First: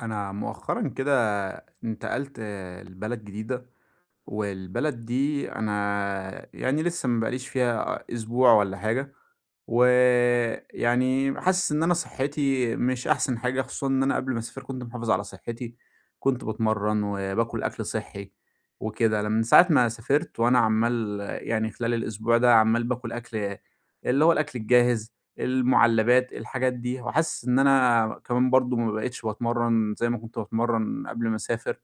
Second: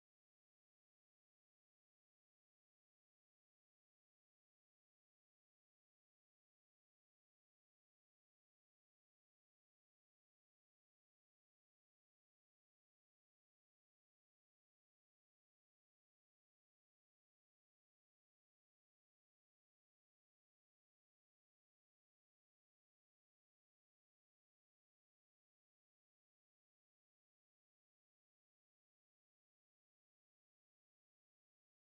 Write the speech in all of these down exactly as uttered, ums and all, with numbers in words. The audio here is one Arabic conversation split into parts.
أنا مؤخرًا كده انتقلت لبلد جديدة، والبلد دي أنا يعني لسه ما بقاليش فيها أسبوع ولا حاجة، ويعني حاسس إن أنا صحّتي مش أحسن حاجة، خصوصًا إن أنا قبل ما أسافر كنت محافظ على صحّتي، كنت باتمرّن وباكل أكل صحّي وكده، ل من ساعة ما سافرت وأنا عمّال يعني خلال الأسبوع ده عمّال باكل أكل اللي هو الأكل الجاهز، المُعلّبات، الحاجات دي، وحاسس إن أنا كمان برضه ما بقيتش باتمرّن زي ما كنت باتمرّن قبل ما أسافر.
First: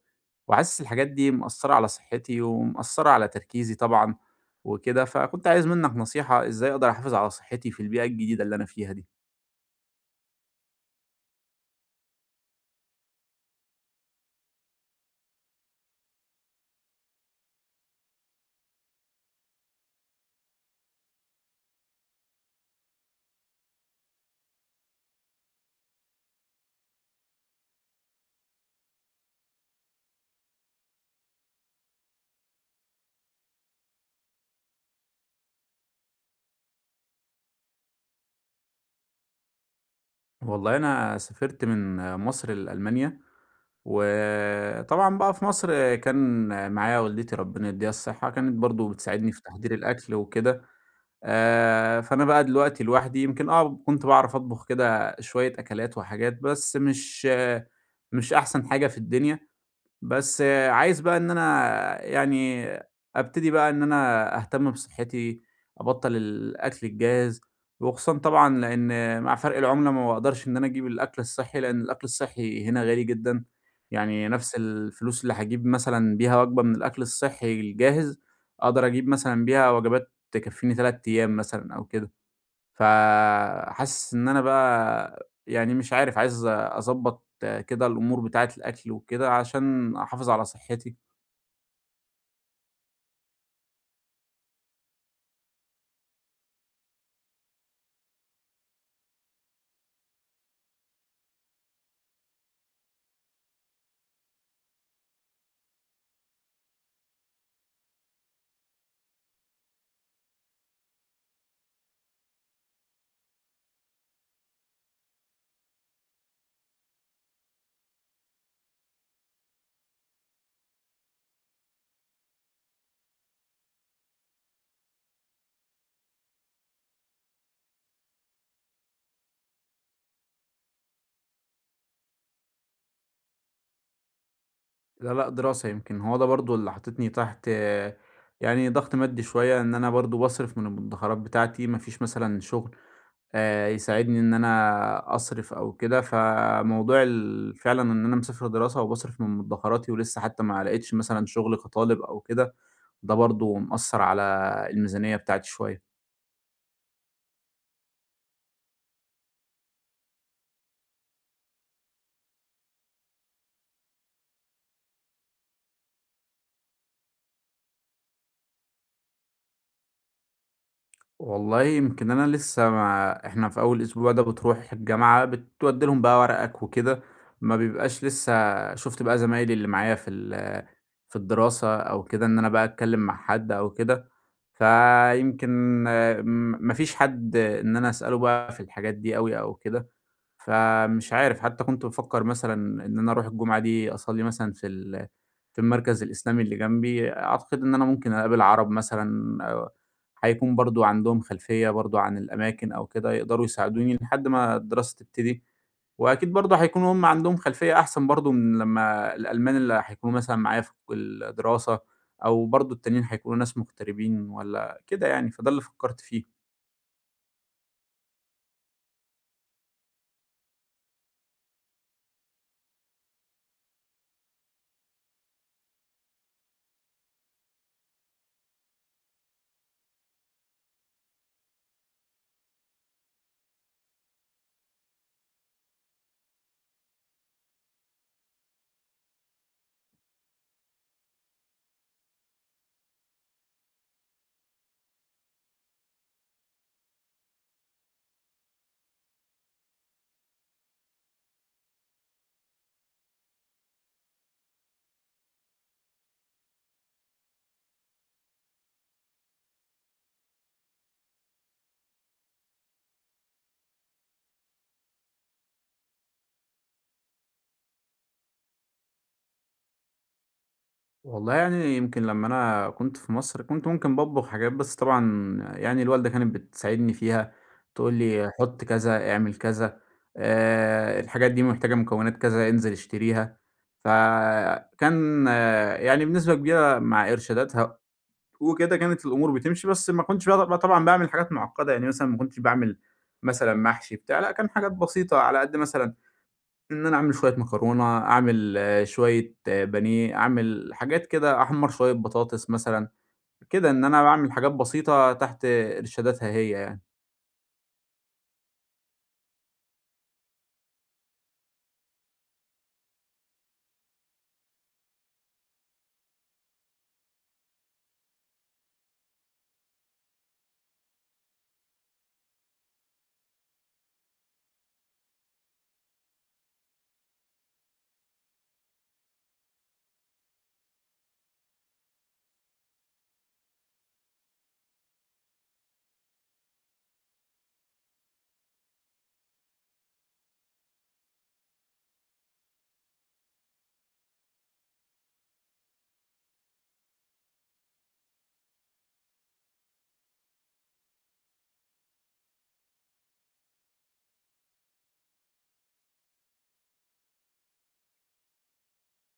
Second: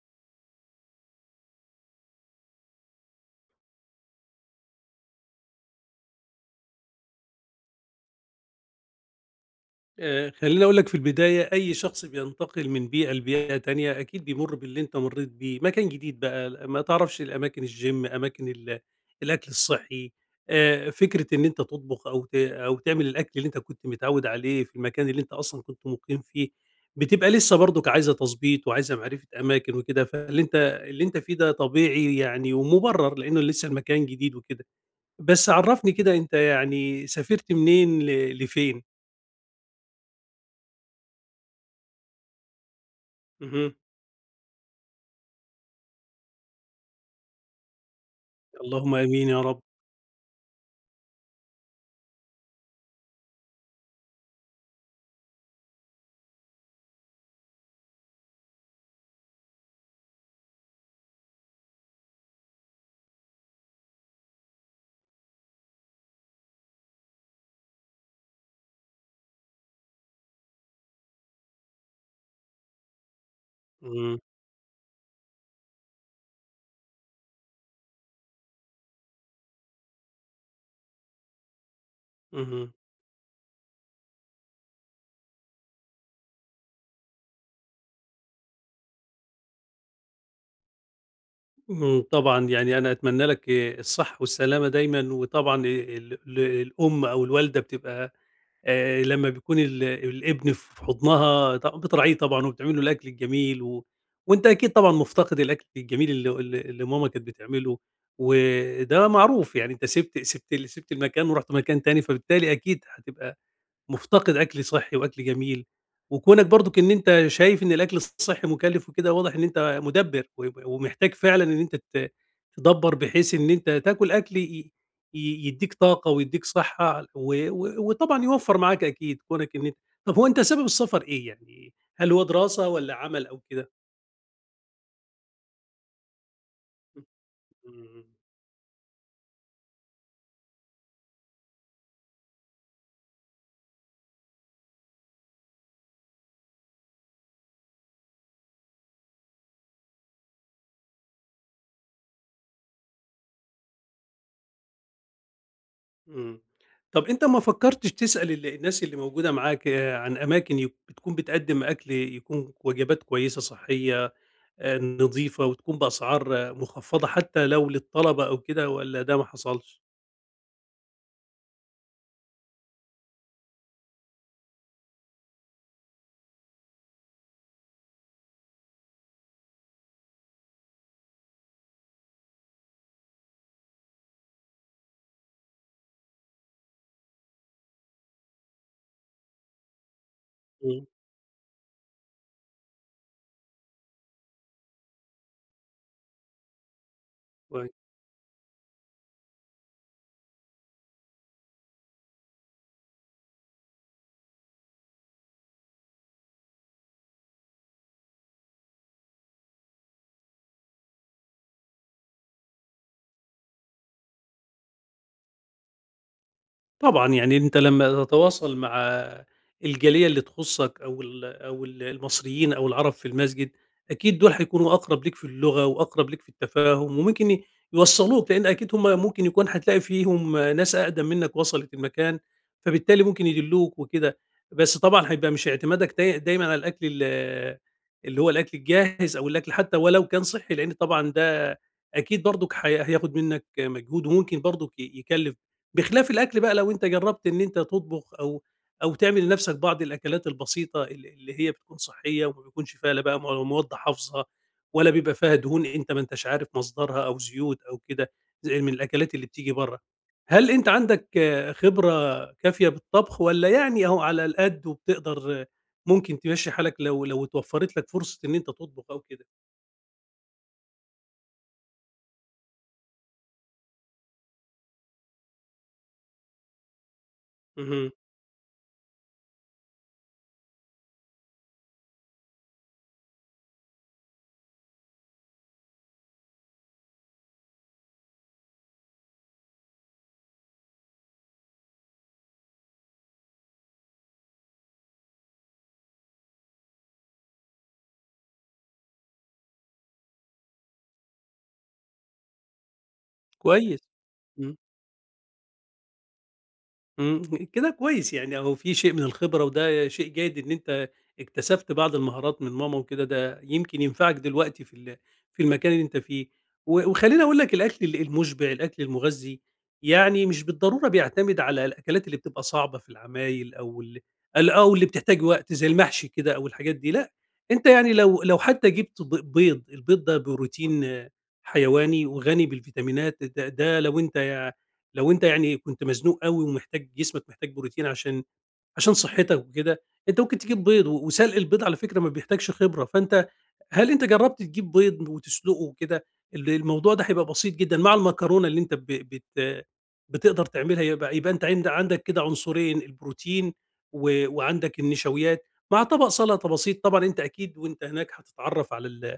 وحاسس الحاجات دي مأثّرة على صحّتي ومأثّرة على تركيزي طبعًا وكده، فكنت عايز منّك نصيحة إزاي أقدر أحافظ على صحّتي في البيئة الجديدة اللي أنا فيها دي؟ آآ، خلّيني أقول لك في البداية، أي شخص بينتقل من بيئة لبيئة تانية أكيد بيمُر باللي أنت مرّيت بيه، مكان جديد بقى ل ما تعرفش الأماكن الgym أماكن ال الأكل الصحّي، آآ، فكرة إن أنت تطبخ أو ت أو تعمل الأكل اللي أنت كنت متعوّد عليه في المكان اللي أنت أصلًا كنت مُقيم فيه، بتبقى لسه برضُك عايزة تضبيط وعايزة معرفة أماكن وكده، فاللي أنت اللي أنت فيه ده طبيعي يعني ومُبرّر لإنه لسه المكان جديد وكده. بس عرّفني كده أنت يعني سافرت منين ل لفين؟ والله أنا سافرت من مصر لألمانيا، اهم. وطبعًا بقى في مصر كان معايا والدتي ربنا يدّيها الصحة، كانت برضه اللهم آمين بتساعدني يا في رب. تحضير الأكل وكده، آآ، فأنا بقى دلوقتي لوحدي يمكن آه، كنت باعرف أطبخ كده شوية أكلات وحاجات، بس مش آه، مش أحسن حاجة في الدنيا. بس آه، عايز بقى إن أنا يعني أبتدي بقى إن أنا أهتم بصحّتي، أبطّل الأكل الجاهز، وخصوصًا طبعًا لإن مع فرق العملة ما باقدرش إن أنا أجيب الأكل الصحّي، لإن الأكل الصحّي هنا غالي جدًا، إمم. يعني نفس الفلوس اللي هاجيب مثلًا بيها وجبة من الأكل الصحّي الجاهز، أقدر أجيب مثلًا بيها وجبات تكفّيني تلات أيام مثلًا أو كده. اهم. فحاسس إن أنا بقى يعني مش عارف، عايز أضبّط كده الأمور بتاعة الأكل وكده عشان أحافظ على صحّتي. اهم. طبعًا يعني أنا أتمنى لك آآ الصحة والسلامة دايمًا، وطبعًا ال ال الأم أو الوالدة بتبقى آآ لمّا بيكون ال الابن في حضنها ط بتراعيه طبعًا وبتعمل له الأكل الجميل، و وأنت أكيد طبعًا مفتقد الأكل الجميل اللي اللي اللي ماما كانت بتعمله، وده معروف يعني أنت سِبت سِبت ال سِبت المكان ورُحت مكان تاني، فبالتالي أكيد هتبقى مفتقد أكل صحّي وأكل جميل، وكونك برضُك إن أنت شايف إن الأكل الصحّي مُكلِّف وكده، واضح إن أنت مُدبِّر وب ومحتاج فعلًا إن أنت ت تدبّر بحيث إن أنت تاكل أكل ي ي يدّيك طاقة ويدّيك صحّة و و وطبعًا يوفّر معاك أكيد كونك إن أنت طَب هو أنت سبب السفر إيه يعني؟ هل هو دراسة والّا عمل أو كده؟ لا، لأ، دراسة يمكن هو ده برضه اللي حاططني تحت إمم، يعني ضغط مادي شوية، إن أنا برضه باصرف من المدخرات بتاعتي، ما فيش مثلًا شغل آآ يساعدني إن أنا أصرف أو كده، فموضوع ال فعلًا إن أنا مسافر دراسة وباصرف من مدخراتي ولسه حتى ما لقيتش مثلًا شغل كطالب أو كده، ده برضه مأثّر على الميزانية بتاعتي شوية. إمم. طَب أنت ما فكّرتش تسأل ال الناس اللي موجودة معاك آه، عن أماكن يك بتكون بتقدّم أكل يكون وجبات كويسة صحّية آآ نضيفة وتكون بأسعار آه، مخفّضة حتى لو للطلبة أو كده والّا ده ما حصلش؟ والله يمكن أنا لسه ما إحنا في أول أسبوع ده بتروح الجامعة بتودي لهم بقى ورقك وكده، ما بيبقاش لسه شُفت بقى زمايلي اللي معايا في ال في الدراسة أو كده إن أنا بقى أتكلّم مع حد أو كده، فيمكن آه، م ما فيش حد إن أنا أسأله بقى في الحاجات دي أوي أو كده. إمم. فمش عارف، حتى كنت بافكّر مثلًا إن أنا أروح الجمعة دي أصلّي مثلًا في ال في المركز الإسلامي اللي جنبي، أعتقد إن أنا كويس. ممكن أقابل عرب مثلًا أو هيكون برضه عندهم خلفية برضه عن الأماكن أو كده، يقدروا يساعدوني لحد ما الدراسة تبتدي، وأكيد برضه هيكونوا هم عندهم خلفية أحسن برضه من لمّا الألمان اللي هيكونوا مثلًا معايا في الدراسة أو برضه التانيين هيكونوا ناس مغتربين والّا كده يعني، فده اللي فكّرت فيه. طبعًا، يعني أنت لمّا تتواصل مع الجالية اللي تخُصّك أو ال أو ال المصريين أو العرب في المسجد، أكيد دول هيكونوا أقرب ليك في اللغة وأقرب ليك في التفاهم وممكن ي يوصّلوك، لإن أكيد هم ممكن يكون هتلاقي فيهم ناس أقدم منّك وصلت المكان، فبالتالي ممكن يدلّوك وكده. بس طبعًا هيبقى مش اعتمادك داي دايمًا على الأكل ال اللي هو الأكل الجاهز أو الأكل حتّى ولو كان صحّي، لإن طبعًا ده أكيد برضُك هي هياخُد منّك مجهود وممكن برضُك ي يكلِّف بخلاف الأكل بقى لو أنت جرّبت إن أنت تطبخ أو أو تعمل لنفسك بعض الأكلات البسيطة ال اللي هي بتكون صحّية وما بيكونش فيها لا بقى مو مواد حافظة ولا بيبقى فيها دهون أنت ما أنتاش عارف مصدرها أو زيوت أو كده، زي من الأكلات اللي بتيجي برّه. هل أنت عندك آه، خبرة كافية بالطبخ والّا يعني أهو على القد وبتقدر آه، ممكن تمشّي حالك لو لو اتوفّرت لك فرصة إن أنت تطبخ أو كده؟ والله يعني يمكن لمّا أنا كنت في مصر، كنت ممكن باطبخ حاجات، بس طبعًا يعني الوالدة كانت بتساعدني فيها، اهم. تقول لي حُط كذا، اعمل كذا، آآ الحاجات دي محتاجة مكونات كذا، انزل اشتريها. فكان آه يعني بنسبة كبيرة مع إرشاداتها وكده كانت الأمور بتمشي، بس ما كنتش بقى طبعًا باعمل حاجات معقدة، يعني مثلًا ما كنتش باعمل مثلًا محشي بتاع، لأ كان حاجات بسيطة على قد مثلًا إن أنا أعمل شوية مكرونة، أعمل آه، شوية آه، بانيه، أعمل حاجات كده، أحمّر شوية بطاطس مثلًا، كده إن كويس. أنا باعمل حاجات إمم. بسيطة تحت إرشاداتها هي يعني. إمم. كده كويس يعني أهو في شيء من الخبرة، وده شيء جيد إن أنت اكتسبت بعض المهارات من ماما وكده، ده يمكن ينفعك دلوقتي في ال في المكان اللي أنت فيه، و وخلّيني أقول لك الأكل ال المُشبع، الأكل المغذي، يعني مش بالضرورة بيعتمد على الأكلات اللي بتبقى صعبة في العمايل أو ال ال أو اللي بتحتاج وقت زي المحشي كده أو الحاجات دي، لأ، أنت يعني لو لو حتى جبت ب بيض، البيض ده بروتين آه، حيواني وغني بالفيتامينات، ده ده لو أنت لو أنت يعني كنت مزنوق أوي ومحتاج جسمك محتاج بروتين عشان عشان صحتك وكده، أنت ممكن تجيب بيض و وسلق البيض على فكرة ما بيحتاجش خبرة، فأنت هل أنت جرّبت تجيب بيض وتسلقه وكده؟ ال الموضوع ده هيبقى بسيط جدًا مع المكرونة اللي أنت ب بت بتقدر تعملها، يبقى يبقى أنت عند عندك كده عنصرين البروتين و وعندك النشويات، مع طبق سلطة بسيط طبعًا أنت أكيد وأنت هناك هتتعرّف على ال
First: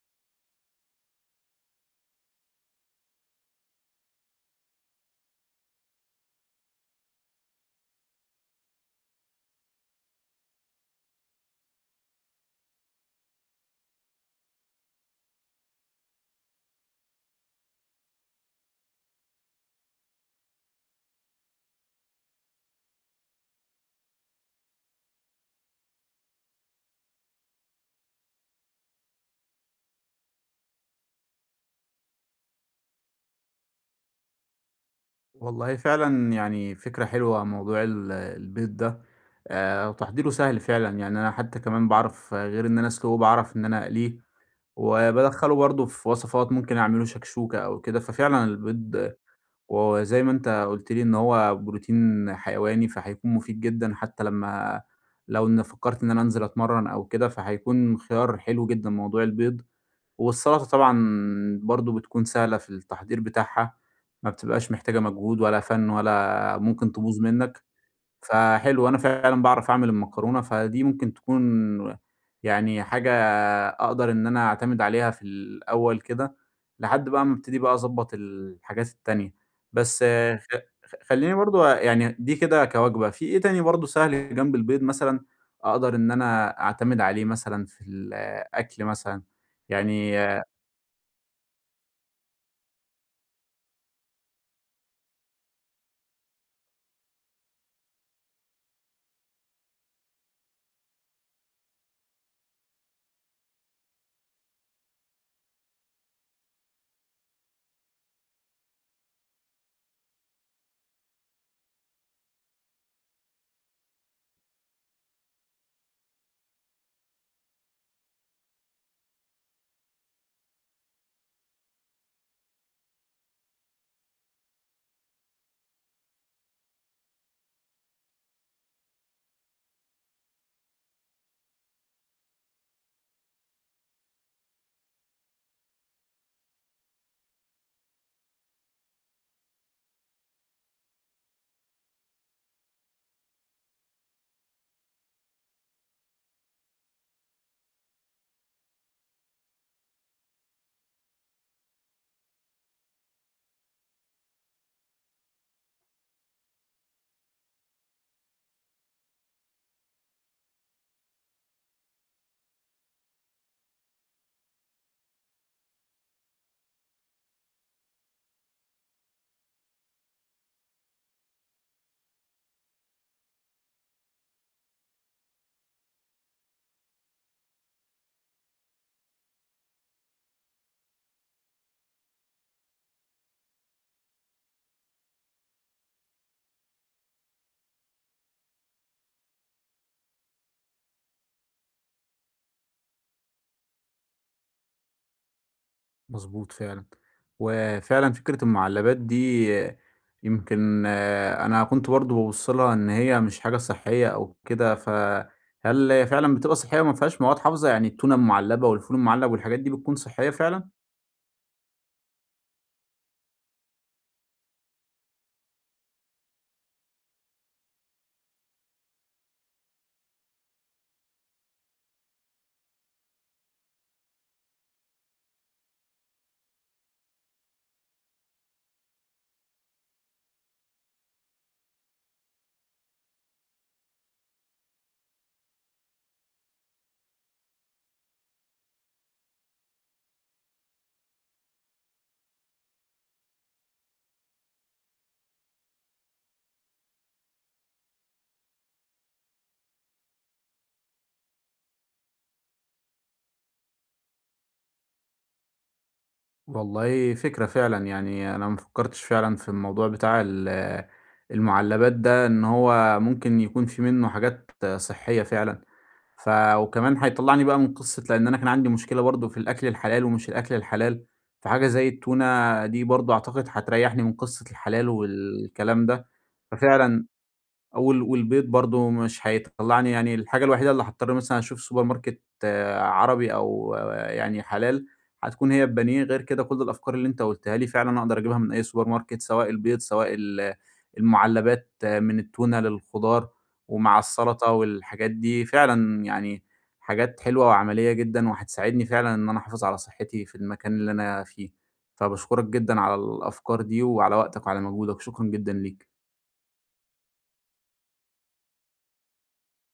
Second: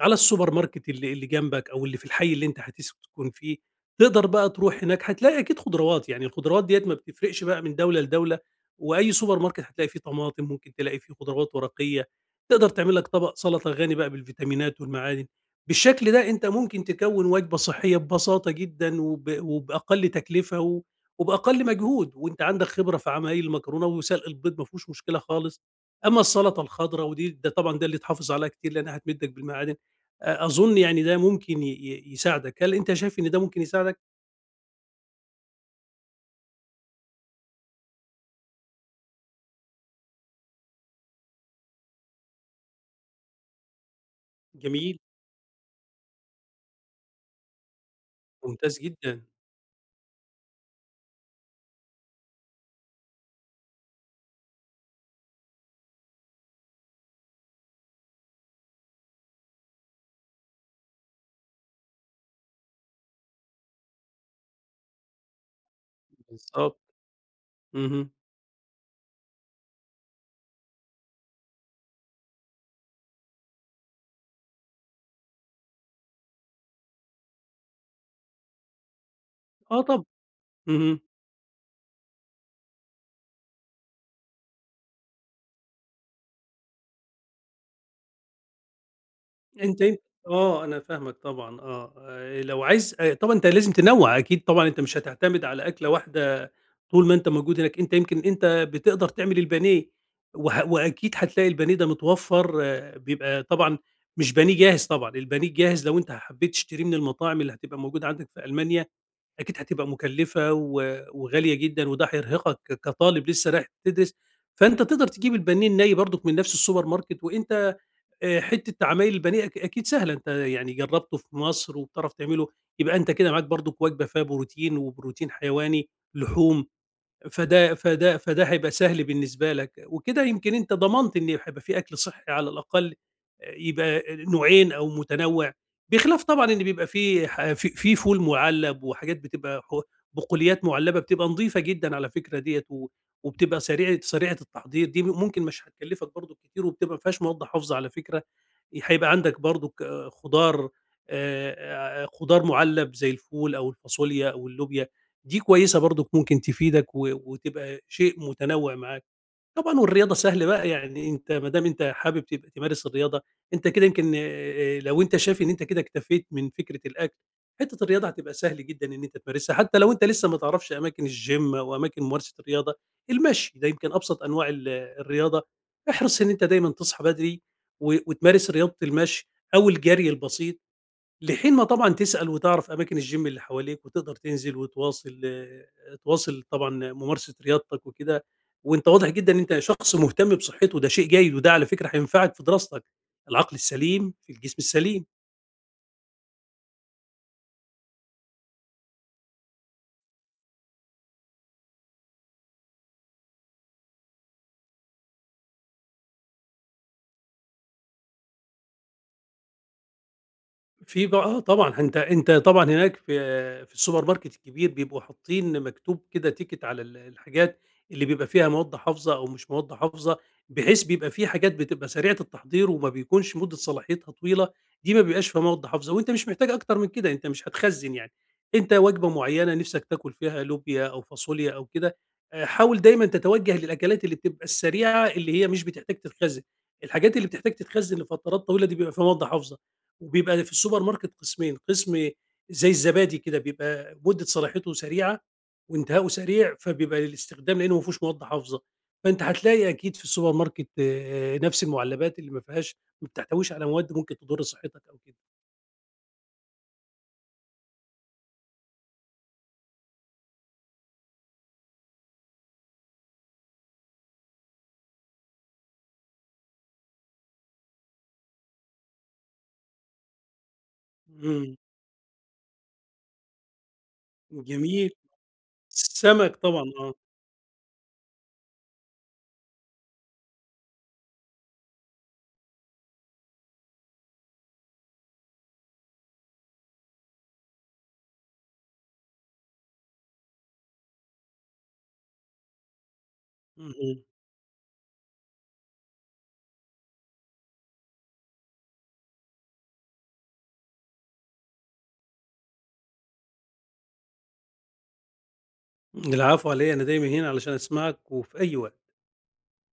على السوبر ماركت اللي اللي جنبك أو اللي في الحي اللي أنت هتسكن فيه، تقدر بقى تروح هناك هتلاقي أكيد خضروات، يعني الخضروات ديّة ما بتفرقش بقى من دولة لدولة، وأي سوبر ماركت هتلاقي فيه طماطم، ممكن تلاقي فيه خضروات ورقية، تقدر تعمل لك طبق سلطة غني بقى بالفيتامينات والمعادن، بالشكل ده أنت ممكن تكوّن وجبة صحية ببساطة جدًا وب وبأقل تكلفة و وبأقل مجهود، وأنت عندك خبرة في عمايل المكرونة وسلق البيض ما فيهوش مشكلة خالص، أمّا السلطة الخضرا ودي ده طبعًا ده اللي تحافظ عليها كتير لأنها هتمدّك بالمعادن. أ أظن يعني ده ممكن ي ي يساعدك، هل أنت شايف إن ده ممكن يساعدك؟ والله فعلًا يعني فكرة حلوة موضوع ال البيض ده، آآ وتحضيره سهل فعلًا، يعني أنا حتى كمان باعرف غير إن أنا أسلقه باعرف إن أنا أقليه، جميل. وبادخّله برضه في وصفات ممكن أعمله شكشوكة أو كده، ففعلًا ممتاز البيض جدًا. وزي ما أنت قُلت لي إن هو بروتين حيواني، فهيكون مفيد جدًا حتى لمّا لو إن فكّرت إن أنا أنزل أتمرّن أو كده، فهيكون خيار حلو جدًا موضوع البيض. والسلطة طبعًا برضه بتكون سهلة في التحضير بتاعها، ما بتبقاش محتاجة مجهود ولا فَن ولا بالضبط. ممكن تبوظ منّك. اهم. فحلو، أنا فعلًا باعرف أعمل المكرونة، فدي ممكن تكون يعني حاجة أقدر إن أنا أعتمد عليها في الأول كده، لحد بقى ما أبتدي بقى أضبّط الحاجات التانية. آه بس طبعًا. آه، خ خ اهم. خلّيني برضه يعني دي كده كوجبة، في إيه تاني برضه سهل جنب البيض مثلًا أقدر إن أنا أعتمد عليه مثلًا في الأكل مثلًا؟ أنت يم يعني آه، أنا فاهمك طبعًا آه، آآ لو عايز آآ طبعًا أنت لازم تنوّع أكيد طبعًا أنت مش هتعتمد على أكلة واحدة طول ما أنت موجود هناك، أنت يمكن أنت بتقدر تعمل البانيه وه وأكيد هتلاقي البانيه ده متوفّر آه، بيبقى طبعًا مش بانيه جاهز طبعًا، البانيه الجاهز لو أنت حبيت تشتريه من المطاعم اللي هتبقى موجودة عندك في ألمانيا أكيد هتبقى مُكلّفة و وغالية جدًا، وده هيرهقك ك كطالب لسه رايح تدرس، فأنت تقدر تجيب البانيه الني برضك من نفس السوبر ماركت، وأنت آآ حتّة عمايل البانيه أك أكيد سهلة، أنت يعني جرّبته في مصر وبتعرف تعمله، يبقى أنت كده معاك برضك وجبة فيها بروتين وبروتين حيواني، لحوم فده فده فده هيبقى سهل بالنسبة لك، وكده يمكن أنت ضمنت إن هيبقى في أكل صحّي على الأقل، آآ، يبقى نوعين أو متنوع، بخلاف طبعًا إن بيبقى في ح في في فول مُعلّب وحاجات بتبقى ح بقوليات مُعلّبة بتبقى نضيفة جدًا على فكرة ديّة و وبتبقى سريعة سريعة التحضير دي ممكن مش هتكلّفك برضه كتير وبتبقى ما فيهاش مواد حافظة على فكرة، هيبقى عندك برضه ك خضار، آآ، خضار مُعلّب زي الفول أو الفاصوليا أو اللوبيا. دي كويسة برضك ممكن تفيدك و وتبقى شيء متنوّع معاك. طبعًا والرياضة سهل بقى، يعني أنت ما دام أنت حابب تبقى تمارس الرياضة، أنت كده يمكن آآ لو أنت شايف إن أنت كده اكتفيت من فكرة الأكل، حتّة الرياضة هتبقى سهل جدًا إن أنت تمارسها، حتّى لو أنت لسّه ما تعرفش أماكن الgym أو أماكن ممارسة الرياضة، المشي ده يمكن أبسط أنواع ال الرياضة. احرص إن أنت دايمًا تصحى بدري و وتمارس رياضة المشي أو الجري البسيط. لحين ما طبعًا تسأل وتعرف أماكن الgym اللي حواليك وتقدر تنزل وتواصل آه، تواصل طبعًا ممارسة رياضتك وكده، وأنت واضح جدًا إن أنت شخص مهتم بصحته، ده شيء جيد وده على فكرة هينفعك في دراستك، العقل السليم في الجسم السليم. مضبوط فعلًا، وفعلًا فكرة المُعلّبات دي آه، يمكن آه، أنا كنت برضه بابُص لها إن هي مش حاجة صحّية أو كده، فهل هي فعلًا بتبقى صحّية وما فيهاش مواد حافظة، يعني التونة المُعلّبة والفول المُعلّب والحاجات دي بتكون صحّية فعلًا؟ في بقى، آه طبعًا. أنت أنت طبعًا هناك في في السوبر ماركت الكبير بيبقوا حاطين مكتوب كده تيكت على ال الحاجات اللي بيبقى فيها مواد حافظة أو مش مواد حافظة، بحيث بيبقى في حاجات بتبقى سريعة التحضير وما بيكونش مدة صلاحيتها طويلة، دي ما بيبقاش فيها مواد حافظة، وأنت مش محتاج أكتر من كده، أنت مش هتخزّن يعني. أنت وجبة معينة نِفْسك تاكل فيها لوبيا أو فاصوليا أو كده، آآ حاول دايمًا تتوجه للأكلات اللي بتبقى السريعة اللي هي مش بتحتاج تتخزّن، الحاجات اللي بتحتاج تتخزّن لفترات طويلة دي بيبقى فيها مواد حافظة. وبيبقى في السوبر ماركت قسمين، قسم زي الزبادي كده بيبقى مدة صلاحيته سريعة وانتهاؤه سريع، فبيبقى للاستخدام لأنه ما فيهوش مواد حافظة، فأنت هتلاقي أكيد في السوبر ماركت آآ نفس المعلبات اللي ما فيهاش ما بتحتويش على مواد ممكن تضر صحتك أو كده. والله فكرة فعلًا، يعني أنا ما فكّرتش فعلًا في الموضوع بتاع ال آه، المُعلّبات ده إن هو ممكن يكون في منّه حاجات آه، صحّية فعلًا. ف وكمان هيطلّعني بقى من قصة لإن أنا كان عندي مشكلة برضه في الأكل الحلال ومش الأكل الحلال، إمم. فحاجة زي التونة دي برضه أعتقد هتريّحني من قصة الحلال جميل. والكلام ده، السمك طبعًا آه، ففعلًا وال والبيض برضه مش هيطلّعني يعني الحاجة الوحيدة اللي هاضطر مثلًا أشوف سوبر ماركت آه، عربي أو آه، يعني حلال، هتكون هي البانيه، غير كده كل الأفكار اللي أنت قُلتها لي فعلًا أقدر أجيبها من أي سوبر ماركت، سواء البيض، سواء ال المعلبات آه، من التونة للخضار، ومع اهم. السلطة والحاجات دي، فعلًا يعني حاجات حلوة وعملية جدًا، وهتساعدني فعلًا إن أنا أحافظ على صحتي في المكان اللي أنا فيه، فباشكرك جدًا على الأفكار دي، وعلى وقتك وعلى مجهودك، شكرًا جدًا ليك. العفو على إيه، أنا دايمًا هنا علشان أسمعك وفي أي وقت.